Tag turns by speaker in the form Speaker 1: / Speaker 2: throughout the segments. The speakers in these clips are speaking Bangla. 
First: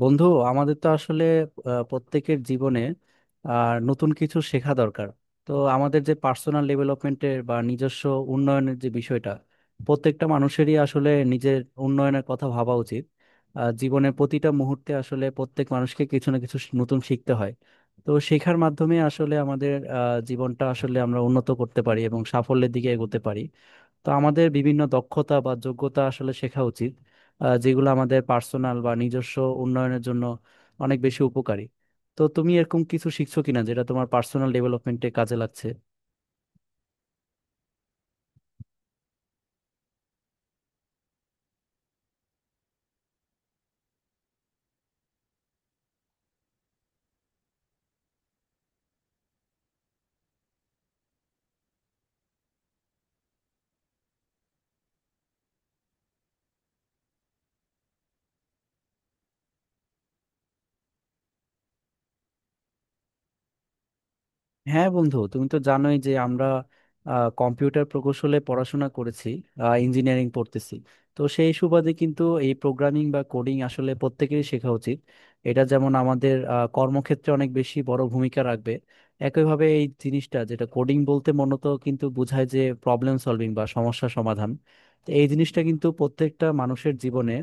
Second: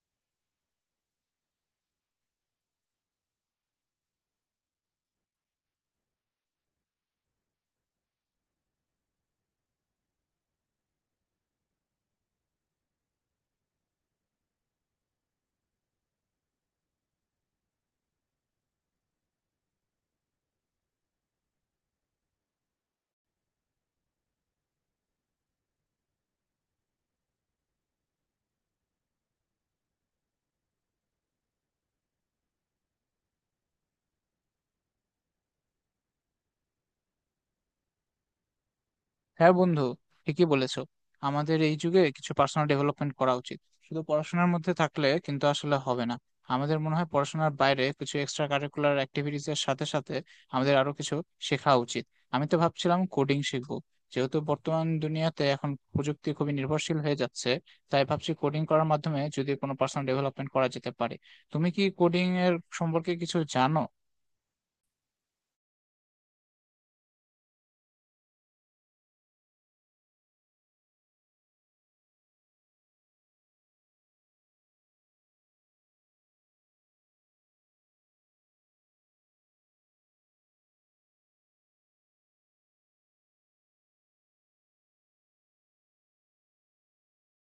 Speaker 1: বন্ধু, আমাদের তো আসলে প্রত্যেকের জীবনে নতুন কিছু শেখা দরকার। তো আমাদের যে পার্সোনাল ডেভেলপমেন্টের বা নিজস্ব উন্নয়নের যে বিষয়টা, প্রত্যেকটা মানুষেরই আসলে নিজের উন্নয়নের কথা ভাবা উচিত। জীবনের প্রতিটা মুহূর্তে আসলে প্রত্যেক মানুষকে কিছু না কিছু নতুন শিখতে হয়। তো শেখার মাধ্যমে আসলে আমাদের জীবনটা আসলে আমরা উন্নত করতে পারি এবং সাফল্যের দিকে এগোতে পারি। তো আমাদের বিভিন্ন দক্ষতা বা যোগ্যতা আসলে শেখা উচিত, যেগুলো আমাদের পার্সোনাল বা নিজস্ব উন্নয়নের জন্য অনেক বেশি উপকারী। তো তুমি এরকম কিছু শিখছো কিনা যেটা তোমার পার্সোনাল ডেভেলপমেন্টে কাজে লাগছে?
Speaker 2: হ্যাঁ বন্ধু, ঠিকই বলেছো। আমাদের এই যুগে কিছু পার্সোনাল ডেভেলপমেন্ট করা উচিত। শুধু পড়াশোনার মধ্যে থাকলে কিন্তু আসলে হবে না। আমাদের মনে হয় পড়াশোনার বাইরে কিছু এক্সট্রা কারিকুলার অ্যাক্টিভিটিস এর সাথে সাথে আমাদের আরো কিছু শেখা উচিত। আমি তো ভাবছিলাম কোডিং শিখবো, যেহেতু বর্তমান দুনিয়াতে এখন প্রযুক্তি খুবই নির্ভরশীল হয়ে যাচ্ছে। তাই ভাবছি কোডিং করার মাধ্যমে যদি কোনো পার্সোনাল ডেভেলপমেন্ট করা যেতে পারে। তুমি কি কোডিং এর সম্পর্কে কিছু জানো?
Speaker 1: হ্যাঁ বন্ধু, তুমি তো জানোই যে আমরা কম্পিউটার প্রকৌশলে পড়াশোনা করেছি, ইঞ্জিনিয়ারিং পড়তেছি। তো সেই সুবাদে কিন্তু এই প্রোগ্রামিং বা কোডিং আসলে প্রত্যেকেরই শেখা উচিত। এটা যেমন আমাদের কর্মক্ষেত্রে অনেক বেশি বড় ভূমিকা রাখবে, একইভাবে এই জিনিসটা যেটা কোডিং বলতে মূলত কিন্তু বোঝায় যে প্রবলেম সলভিং বা সমস্যা সমাধান। তো এই জিনিসটা কিন্তু প্রত্যেকটা মানুষের জীবনে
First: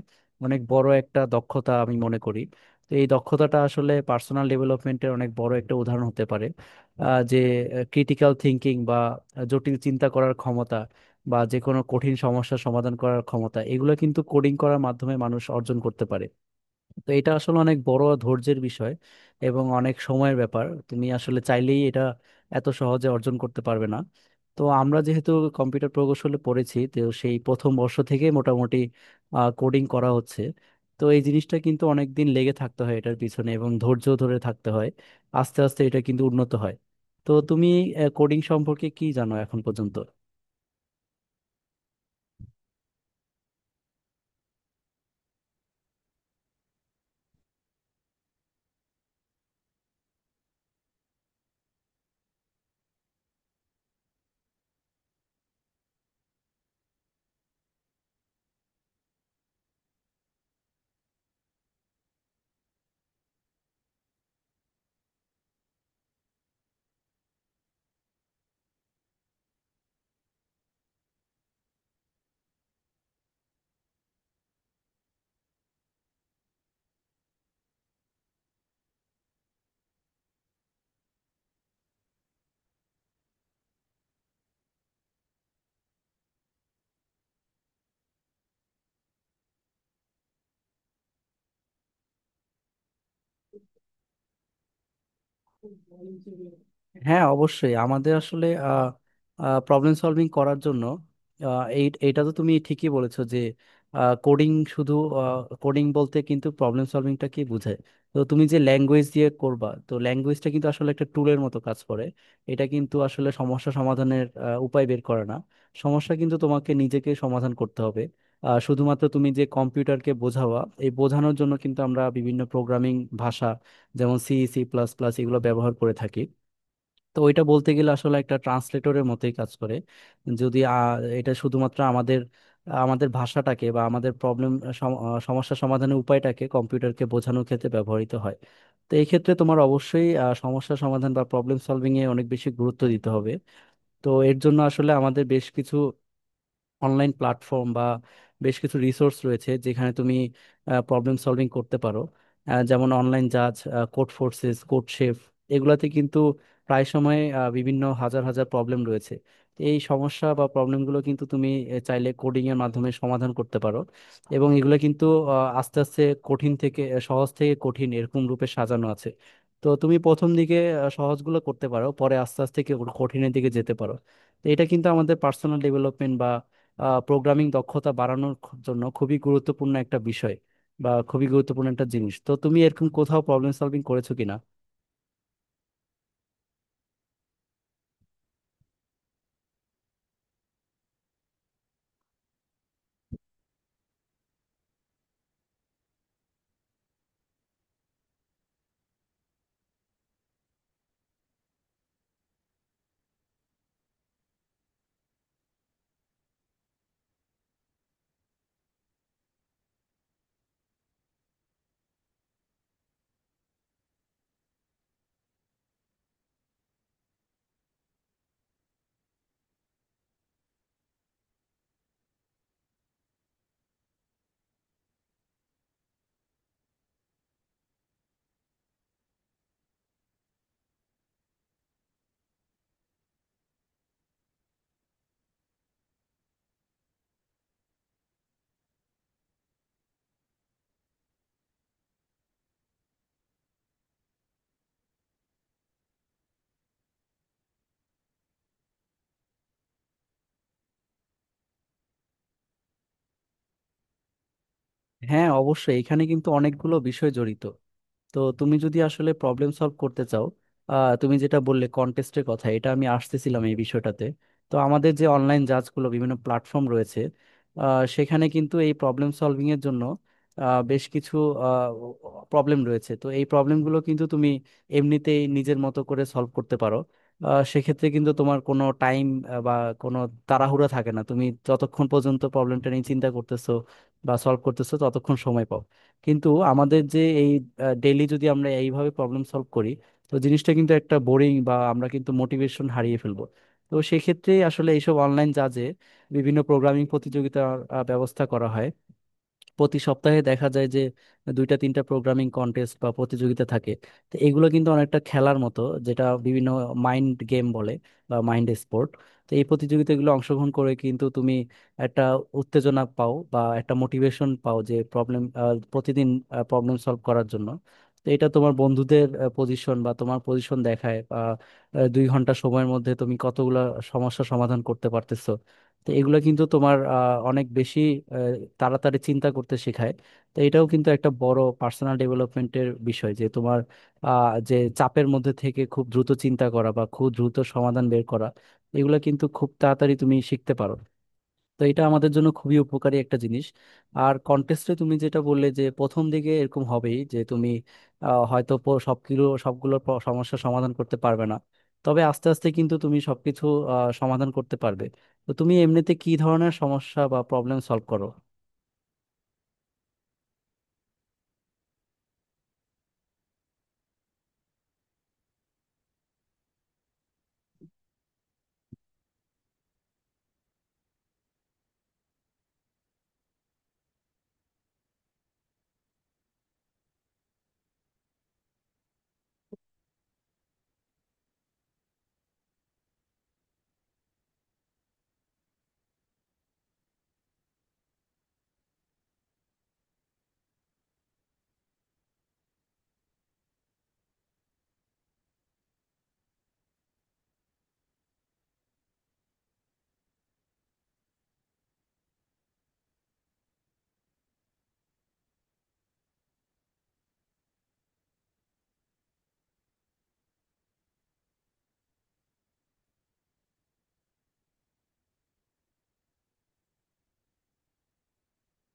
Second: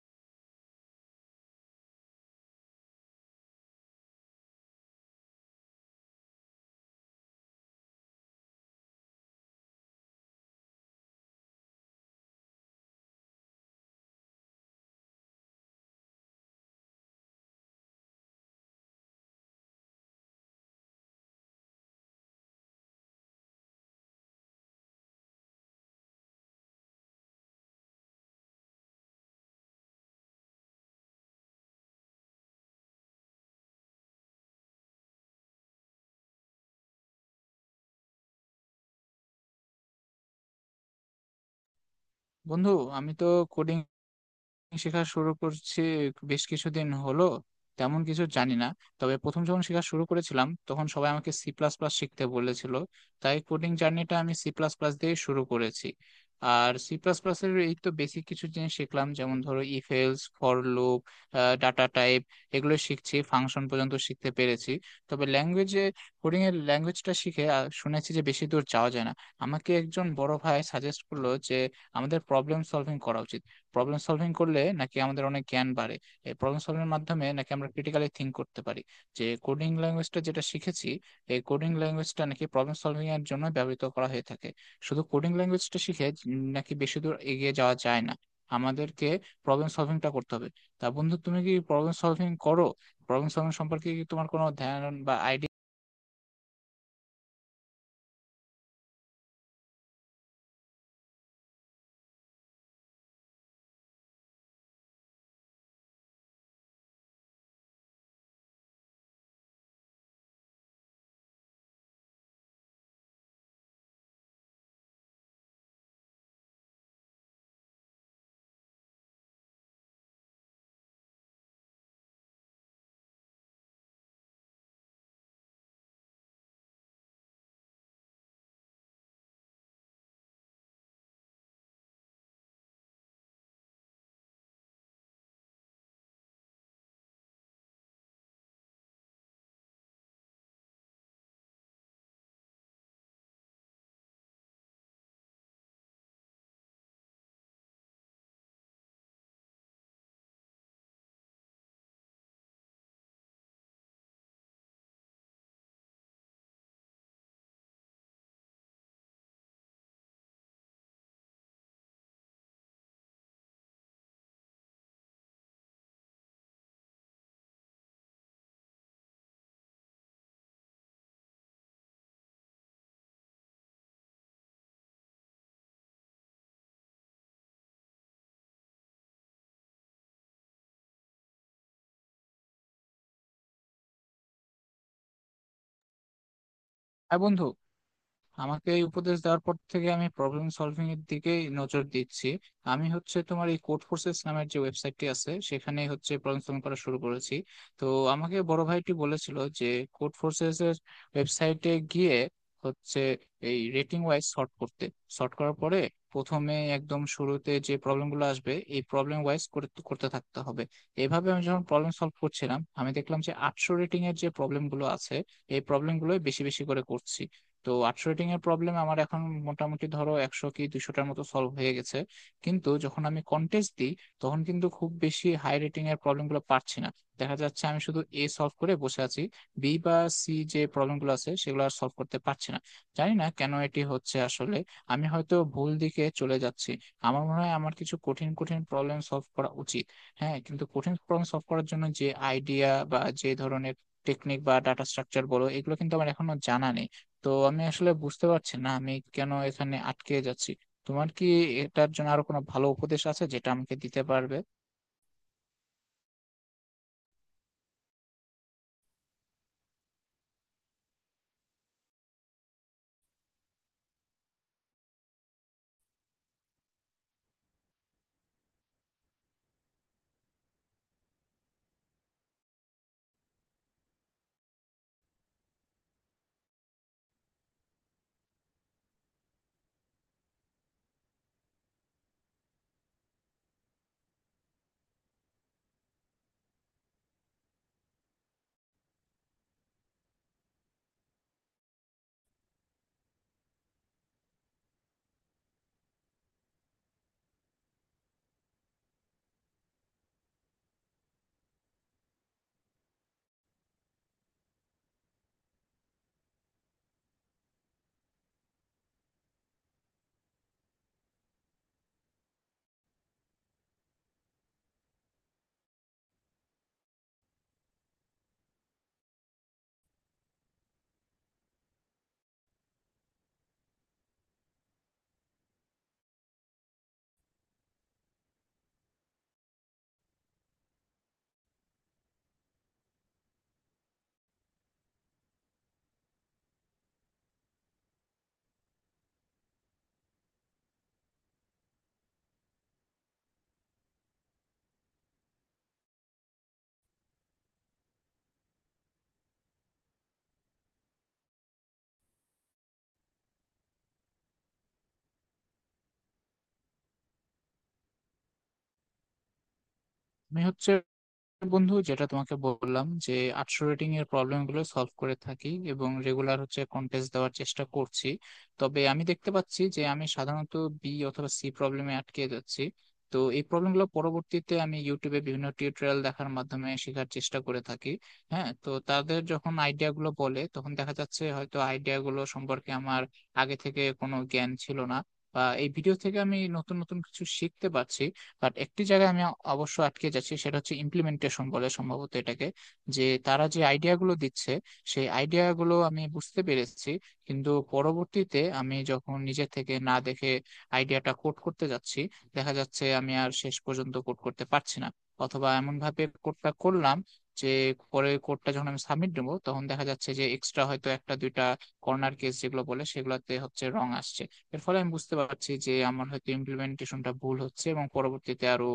Speaker 1: অনেক বড় একটা দক্ষতা আমি মনে করি। তো এই দক্ষতাটা আসলে পার্সোনাল ডেভেলপমেন্টের অনেক বড় একটা উদাহরণ হতে পারে। যে ক্রিটিক্যাল থিঙ্কিং বা জটিল চিন্তা করার ক্ষমতা, বা যে কোনো কঠিন সমস্যার সমাধান করার ক্ষমতা, এগুলো কিন্তু কোডিং করার মাধ্যমে মানুষ অর্জন করতে পারে। তো এটা আসলে অনেক বড় ধৈর্যের বিষয় এবং অনেক সময়ের ব্যাপার, তুমি আসলে চাইলেই এটা এত সহজে অর্জন করতে পারবে না। তো আমরা যেহেতু কম্পিউটার প্রকৌশলে পড়েছি, তো সেই প্রথম বর্ষ থেকে মোটামুটি কোডিং করা হচ্ছে। তো এই জিনিসটা কিন্তু অনেক দিন লেগে থাকতে হয় এটার পিছনে, এবং ধৈর্য ধরে থাকতে হয়। আস্তে আস্তে এটা কিন্তু উন্নত হয়। তো তুমি কোডিং সম্পর্কে কি জানো এখন পর্যন্ত?
Speaker 2: বন্ধু, আমি তো কোডিং শেখা শুরু করছি বেশ কিছুদিন হলো, তেমন কিছু জানি না। তবে প্রথম যখন শেখা শুরু করেছিলাম তখন সবাই আমাকে সি প্লাস প্লাস শিখতে বলেছিল। তাই কোডিং জার্নিটা আমি সি প্লাস প্লাস দিয়ে শুরু করেছি। আর সি প্লাস প্লাস এর এই তো বেসিক কিছু জিনিস শিখলাম, যেমন ধরো if else for loop, data type, এগুলো শিখছি, ফাংশন পর্যন্ত শিখতে পেরেছি। তবে ল্যাঙ্গুয়েজে কোডিং এর ল্যাঙ্গুয়েজটা শিখে শুনেছি যে বেশি দূর যাওয়া যায় না। আমাকে একজন বড় ভাই সাজেস্ট করলো যে আমাদের প্রবলেম সলভিং করা উচিত। প্রবলেম সলভিং করলে নাকি আমাদের অনেক জ্ঞান বাড়ে। এই প্রবলেম সলভিং এর মাধ্যমে নাকি আমরা ক্রিটিক্যালি থিঙ্ক করতে পারি। যে কোডিং ল্যাঙ্গুয়েজটা যেটা শিখেছি, এই কোডিং ল্যাঙ্গুয়েজটা নাকি প্রবলেম সলভিং এর জন্য ব্যবহৃত করা হয়ে থাকে। শুধু কোডিং ল্যাঙ্গুয়েজটা শিখে নাকি বেশি দূর এগিয়ে যাওয়া যায় না। আমাদেরকে প্রবলেম সলভিংটা করতে হবে। তা বন্ধু, তুমি কি প্রবলেম সলভিং করো? প্রবলেম সলভিং সম্পর্কে কি তোমার কোনো ধ্যান বা আইডিয়া?
Speaker 1: হ্যাঁ অবশ্যই, আমাদের আসলে প্রবলেম সলভিং করার জন্য এই এটা তো তুমি ঠিকই বলেছো যে কোডিং শুধু, কোডিং বলতে কিন্তু প্রবলেম সলভিংটা কি বোঝায়। তো তুমি যে ল্যাঙ্গুয়েজ দিয়ে করবা, তো ল্যাঙ্গুয়েজটা কিন্তু আসলে একটা টুলের মতো কাজ করে। এটা কিন্তু আসলে সমস্যা সমাধানের উপায় বের করে না। সমস্যা কিন্তু তোমাকে নিজেকে সমাধান করতে হবে। শুধুমাত্র তুমি যে কম্পিউটারকে বোঝাওয়া, এই বোঝানোর জন্য কিন্তু আমরা বিভিন্ন প্রোগ্রামিং ভাষা, যেমন সি, সি প্লাস প্লাস, এগুলো ব্যবহার করে থাকি। তো ওইটা বলতে গেলে আসলে একটা ট্রান্সলেটরের মতোই কাজ করে যদি এটা শুধুমাত্র আমাদের আমাদের ভাষাটাকে বা আমাদের প্রবলেম, সমস্যা সমাধানের উপায়টাকে কম্পিউটারকে বোঝানোর ক্ষেত্রে ব্যবহৃত হয়। তো এই ক্ষেত্রে তোমার অবশ্যই সমস্যা সমাধান বা প্রবলেম সলভিং এ অনেক বেশি গুরুত্ব দিতে হবে। তো এর জন্য আসলে আমাদের বেশ কিছু অনলাইন প্ল্যাটফর্ম বা বেশ কিছু রিসোর্স রয়েছে যেখানে তুমি প্রবলেম সলভিং করতে পারো। যেমন অনলাইন জাজ, কোড ফোর্সেস, কোড শেফ, এগুলাতে কিন্তু প্রায় সময় বিভিন্ন হাজার হাজার প্রবলেম রয়েছে। তো এই সমস্যা বা প্রবলেমগুলো কিন্তু তুমি চাইলে কোডিং এর মাধ্যমে সমাধান করতে পারো। এবং এগুলো কিন্তু আহ, আস্তে আস্তে কঠিন থেকে সহজ থেকে কঠিন এরকম রূপে সাজানো আছে। তো তুমি প্রথম দিকে সহজগুলো করতে পারো, পরে আস্তে আস্তে কঠিনের দিকে যেতে পারো। তো এটা কিন্তু আমাদের পার্সোনাল ডেভেলপমেন্ট, প্রোগ্রামিং দক্ষতা বাড়ানোর জন্য খুবই গুরুত্বপূর্ণ একটা বিষয় বা খুবই গুরুত্বপূর্ণ একটা জিনিস। তো তুমি এরকম কোথাও প্রবলেম সলভিং করেছো কিনা?
Speaker 2: হ্যাঁ বন্ধু, আমাকে এই উপদেশ দেওয়ার পর থেকে আমি প্রবলেম সলভিং এর দিকেই নজর দিচ্ছি। আমি হচ্ছে তোমার এই কোড ফোর্সেস নামের যে ওয়েবসাইটটি আছে সেখানে হচ্ছে প্রবলেম সলভিং করা শুরু করেছি। তো আমাকে বড় ভাইটি বলেছিল যে কোড ফোর্সেস এর ওয়েবসাইটে গিয়ে হচ্ছে এই রেটিং ওয়াইজ সর্ট করতে। সর্ট করার পরে প্রথমে একদম শুরুতে যে প্রবলেমগুলো আসবে এই প্রবলেম ওয়াইজ করতে করতে থাকতে হবে। এভাবে আমি যখন প্রবলেম সলভ করছিলাম আমি দেখলাম যে 800 রেটিং এর যে প্রবলেমগুলো আছে এই প্রবলেমগুলো বেশি বেশি করে করছি। তো 800 রেটিং এর প্রবলেম আমার এখন মোটামুটি ধরো 100 কি 200টার মতো সলভ হয়ে গেছে। কিন্তু যখন আমি কন্টেস্ট দিই তখন কিন্তু খুব বেশি হাই রেটিং এর প্রবলেম গুলো পারছি না। দেখা যাচ্ছে আমি শুধু এ সলভ করে বসে আছি। বি বা সি যে প্রবলেম গুলো আছে সেগুলো আর সলভ করতে পারছি না। জানি না কেন এটি হচ্ছে। আসলে আমি হয়তো ভুল দিকে চলে যাচ্ছি। আমার মনে হয় আমার কিছু কঠিন কঠিন প্রবলেম সলভ করা উচিত। হ্যাঁ, কিন্তু কঠিন প্রবলেম সলভ করার জন্য যে আইডিয়া বা যে ধরনের টেকনিক বা ডাটা স্ট্রাকচার বলো, এগুলো কিন্তু আমার এখনো জানা নেই। তো আমি আসলে বুঝতে পারছি না আমি কেন এখানে আটকে যাচ্ছি। তোমার কি এটার জন্য আরো কোনো ভালো উপদেশ আছে যেটা আমাকে দিতে পারবে?
Speaker 1: হ্যাঁ অবশ্যই, এখানে কিন্তু অনেকগুলো বিষয় জড়িত। তো তুমি যদি আসলে প্রবলেম সলভ করতে চাও, তুমি যেটা বললে কন্টেস্টের কথা, এটা আমি আসতেছিলাম এই বিষয়টাতে। তো আমাদের যে অনলাইন জাজগুলো, বিভিন্ন প্ল্যাটফর্ম রয়েছে, সেখানে কিন্তু এই প্রবলেম সলভিং এর জন্য বেশ কিছু প্রবলেম রয়েছে। তো এই প্রবলেমগুলো কিন্তু তুমি এমনিতেই নিজের মতো করে সলভ করতে পারো। সেক্ষেত্রে কিন্তু তোমার কোনো টাইম বা কোনো তাড়াহুড়া থাকে না, তুমি যতক্ষণ পর্যন্ত প্রবলেমটা নিয়ে চিন্তা করতেছো বা সলভ করতেছো ততক্ষণ সময় পাও। কিন্তু আমাদের যে এই ডেইলি যদি আমরা এইভাবে প্রবলেম সলভ করি, তো জিনিসটা কিন্তু একটা বোরিং বা আমরা কিন্তু মোটিভেশন হারিয়ে ফেলবো। তো সেক্ষেত্রে আসলে এইসব অনলাইন জাজে বিভিন্ন প্রোগ্রামিং প্রতিযোগিতার ব্যবস্থা করা হয়। প্রতি সপ্তাহে দেখা যায় যে দুইটা তিনটা প্রোগ্রামিং কন্টেস্ট বা প্রতিযোগিতা থাকে। তো এগুলো কিন্তু অনেকটা খেলার মতো, যেটা বিভিন্ন মাইন্ড গেম বলে বা মাইন্ড স্পোর্ট। তো এই প্রতিযোগিতাগুলো অংশগ্রহণ করে কিন্তু তুমি একটা উত্তেজনা পাও বা একটা মোটিভেশন পাও যে প্রবলেম, প্রতিদিন প্রবলেম সলভ করার জন্য। তো এটা তোমার বন্ধুদের পজিশন বা তোমার পজিশন দেখায় বা দুই ঘন্টা সময়ের মধ্যে তুমি কতগুলা সমস্যা সমাধান করতে পারতেছো। তো এগুলো কিন্তু তোমার অনেক বেশি আহ, তাড়াতাড়ি চিন্তা করতে শেখায়। তো এটাও কিন্তু একটা বড় পার্সোনাল ডেভেলপমেন্টের বিষয়, যে তোমার যে চাপের মধ্যে থেকে খুব দ্রুত চিন্তা করা বা খুব দ্রুত সমাধান বের করা, এগুলো কিন্তু খুব তাড়াতাড়ি তুমি শিখতে পারো। তো এটা আমাদের জন্য খুবই উপকারী একটা জিনিস। আর কন্টেস্টে তুমি যেটা বললে যে প্রথম দিকে এরকম হবেই যে তুমি হয়তো প- সবগুলো সবগুলো সমস্যা সমাধান করতে পারবে না। তবে আস্তে আস্তে কিন্তু তুমি সবকিছু সমাধান করতে পারবে। তো তুমি এমনিতে কি ধরনের সমস্যা বা প্রবলেম সলভ করো?
Speaker 2: আমি হচ্ছে বন্ধু, যেটা তোমাকে বললাম যে 800 রেটিং এর প্রবলেম গুলো সলভ করে থাকি এবং রেগুলার হচ্ছে কন্টেস্ট দেওয়ার চেষ্টা করছি। তবে আমি দেখতে পাচ্ছি যে আমি সাধারণত বি অথবা সি প্রবলেমে আটকে যাচ্ছি। তো এই প্রবলেম গুলো পরবর্তীতে আমি ইউটিউবে বিভিন্ন টিউটোরিয়াল দেখার মাধ্যমে শেখার চেষ্টা করে থাকি। হ্যাঁ, তো তাদের যখন আইডিয়া গুলো বলে তখন দেখা যাচ্ছে হয়তো আইডিয়া গুলো সম্পর্কে আমার আগে থেকে কোনো জ্ঞান ছিল না, বা এই ভিডিও থেকে আমি নতুন নতুন কিছু শিখতে পারছি। বাট একটি জায়গায় আমি অবশ্য আটকে যাচ্ছি, সেটা হচ্ছে ইমপ্লিমেন্টেশন বলে সম্ভবত এটাকে। যে তারা যে আইডিয়া গুলো দিচ্ছে সেই আইডিয়া গুলো আমি বুঝতে পেরেছি, কিন্তু পরবর্তীতে আমি যখন নিজে থেকে না দেখে আইডিয়াটা কোড করতে যাচ্ছি, দেখা যাচ্ছে আমি আর শেষ পর্যন্ত কোড করতে পারছি না। অথবা এমন ভাবে কোডটা করলাম যে পরে কোডটা যখন আমি সাবমিট দেবো তখন দেখা যাচ্ছে যে এক্সট্রা হয়তো একটা দুইটা কর্নার কেস, যেগুলো বলে সেগুলোতে হচ্ছে রং আসছে। এর ফলে আমি বুঝতে পারছি যে আমার হয়তো ইমপ্লিমেন্টেশনটা ভুল হচ্ছে, এবং পরবর্তীতে আরো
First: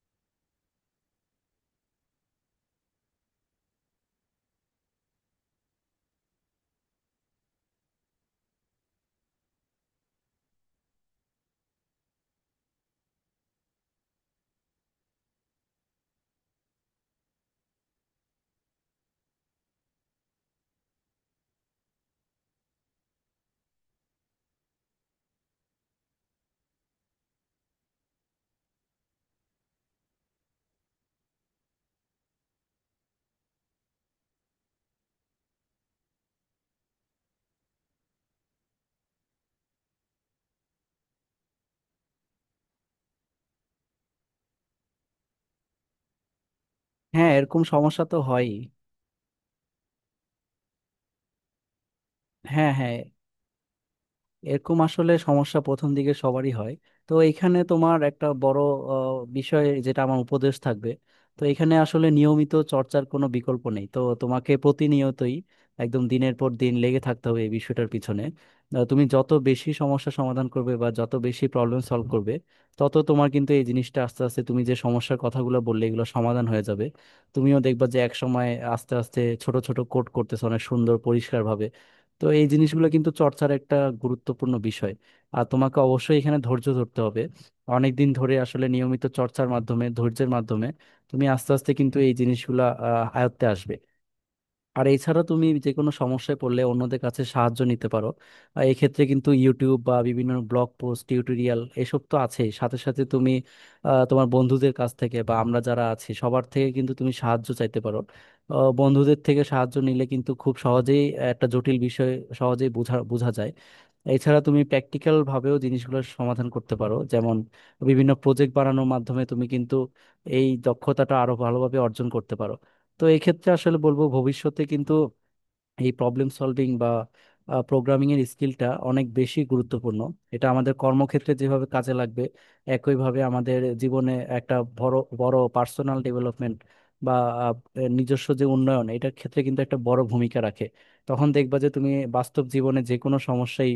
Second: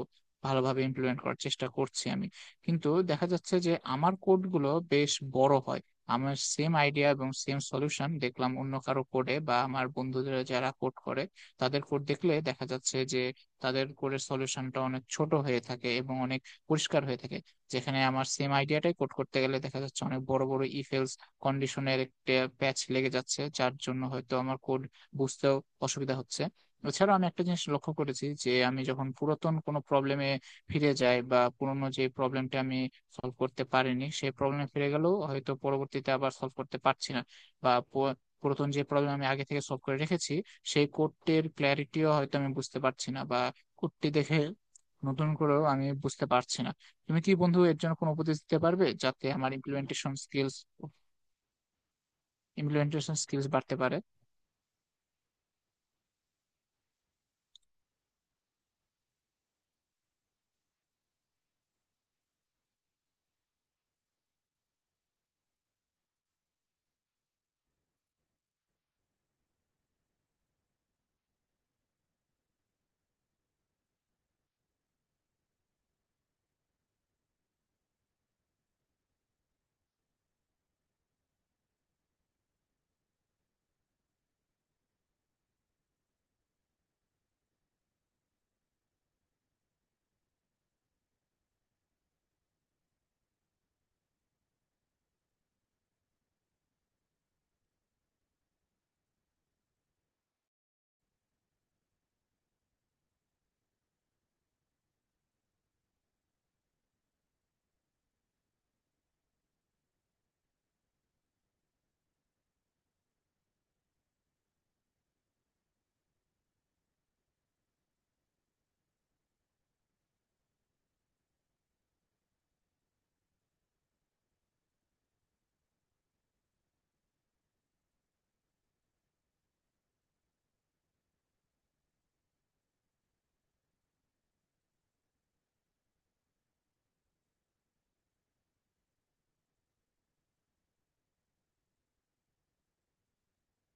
Speaker 2: ভালোভাবে ইমপ্লিমেন্ট করার চেষ্টা করছি আমি। কিন্তু দেখা যাচ্ছে যে আমার কোডগুলো বেশ বড় হয়। আমার সেম আইডিয়া এবং সেম সলিউশন দেখলাম অন্য কারো কোডে বা আমার বন্ধুদের যারা কোড করে, তাদের কোড দেখলে দেখা যাচ্ছে যে তাদের কোডের সলিউশনটা অনেক ছোট হয়ে থাকে এবং অনেক পরিষ্কার হয়ে থাকে। যেখানে আমার সেম আইডিয়াটাই কোড করতে গেলে দেখা যাচ্ছে অনেক বড় বড় ইফেলস কন্ডিশনের একটা প্যাচ লেগে যাচ্ছে, যার জন্য হয়তো আমার কোড বুঝতেও অসুবিধা হচ্ছে। এছাড়াও আমি একটা জিনিস লক্ষ্য করেছি যে আমি যখন পুরাতন কোনো প্রবলেমে ফিরে যাই বা পুরনো যে প্রবলেমটা আমি সলভ করতে পারিনি সেই প্রবলেমে ফিরে গেলেও হয়তো পরবর্তীতে আবার সলভ করতে পারছি না। বা পুরাতন যে প্রবলেম আমি আগে থেকে সলভ করে রেখেছি সেই কোডটির ক্ল্যারিটিও হয়তো আমি বুঝতে পারছি না, বা কোডটি দেখে নতুন করেও আমি বুঝতে পারছি না। তুমি
Speaker 1: হ্যাঁ,
Speaker 2: কি বন্ধু
Speaker 1: এরকম
Speaker 2: এর জন্য
Speaker 1: সমস্যা
Speaker 2: কোনো
Speaker 1: তো
Speaker 2: উপদেশ
Speaker 1: হয়ই।
Speaker 2: দিতে পারবে যাতে আমার ইমপ্লিমেন্টেশন স্কিলস
Speaker 1: হ্যাঁ, হ্যাঁ।
Speaker 2: ইমপ্লিমেন্টেশন স্কিলস বাড়তে পারে?
Speaker 1: এরকম আসলে সমস্যা প্রথম দিকে সবারই হয়। তো এখানে তোমার একটা বড় বিষয় যেটা আমার উপদেশ থাকবে। তো এখানে আসলে নিয়মিত চর্চার কোনো বিকল্প নেই, তো তোমাকে প্রতিনিয়তই একদম দিনের পর দিন লেগে থাকতে হবে এই বিষয়টার পিছনে। তুমি যত বেশি সমস্যা সমাধান করবে বা যত বেশি প্রবলেম সলভ করবে, তত তোমার কিন্তু এই জিনিসটা আস্তে আস্তে, তুমি যে সমস্যার কথাগুলো বললে, এগুলো সমাধান হয়ে যাবে। তুমিও দেখবা যে এক সময় আস্তে আস্তে ছোট ছোট কোড করতেছো অনেক সুন্দর পরিষ্কারভাবে। তো এই জিনিসগুলো কিন্তু চর্চার একটা গুরুত্বপূর্ণ বিষয়। আর তোমাকে অবশ্যই এখানে ধৈর্য ধরতে হবে। অনেক দিন ধরে আসলে নিয়মিত চর্চার মাধ্যমে, ধৈর্যের মাধ্যমে তুমি আস্তে আস্তে কিন্তু এই জিনিসগুলা আয়ত্তে আসবে। আর এছাড়া তুমি যে কোনো সমস্যায় পড়লে অন্যদের কাছে সাহায্য নিতে পারো। আর এক্ষেত্রে কিন্তু ইউটিউব বা বিভিন্ন ব্লগ পোস্ট, টিউটোরিয়াল এসব তো আছেই, সাথে সাথে তুমি তোমার বন্ধুদের কাছ থেকে বা আমরা যারা আছি সবার থেকে কিন্তু তুমি সাহায্য চাইতে পারো। বন্ধুদের থেকে সাহায্য নিলে কিন্তু খুব সহজেই একটা জটিল বিষয় সহজেই বোঝা বোঝা যায়। এছাড়া তুমি প্র্যাকটিক্যাল ভাবেও জিনিসগুলোর সমাধান করতে পারো, যেমন বিভিন্ন প্রজেক্ট বানানোর মাধ্যমে তুমি কিন্তু এই দক্ষতাটা আরো ভালোভাবে অর্জন করতে পারো। তো এক্ষেত্রে আসলে বলবো, ভবিষ্যতে কিন্তু এই প্রবলেম সলভিং বা প্রোগ্রামিং এর স্কিলটা অনেক বেশি গুরুত্বপূর্ণ। এটা আমাদের কর্মক্ষেত্রে যেভাবে কাজে লাগবে, একইভাবে আমাদের জীবনে একটা বড় বড় পার্সোনাল ডেভেলপমেন্ট বা আহ, নিজস্ব যে উন্নয়ন, এটার ক্ষেত্রে কিন্তু একটা বড় ভূমিকা রাখে। তখন দেখবা যে তুমি বাস্তব জীবনে যে কোনো সমস্যায়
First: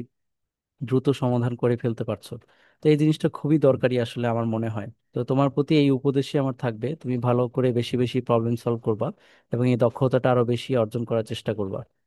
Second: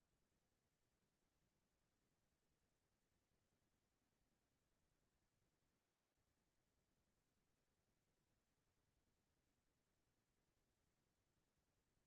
Speaker 1: দ্রুত সমাধান করে ফেলতে পারছো। তো এই জিনিসটা খুবই দরকারি আসলে আমার মনে হয়। তো তোমার প্রতি এই উপদেশই আমার থাকবে, তুমি ভালো করে বেশি বেশি প্রবলেম সলভ করবা এবং এই দক্ষতাটা আরো বেশি অর্জন করার চেষ্টা করবা।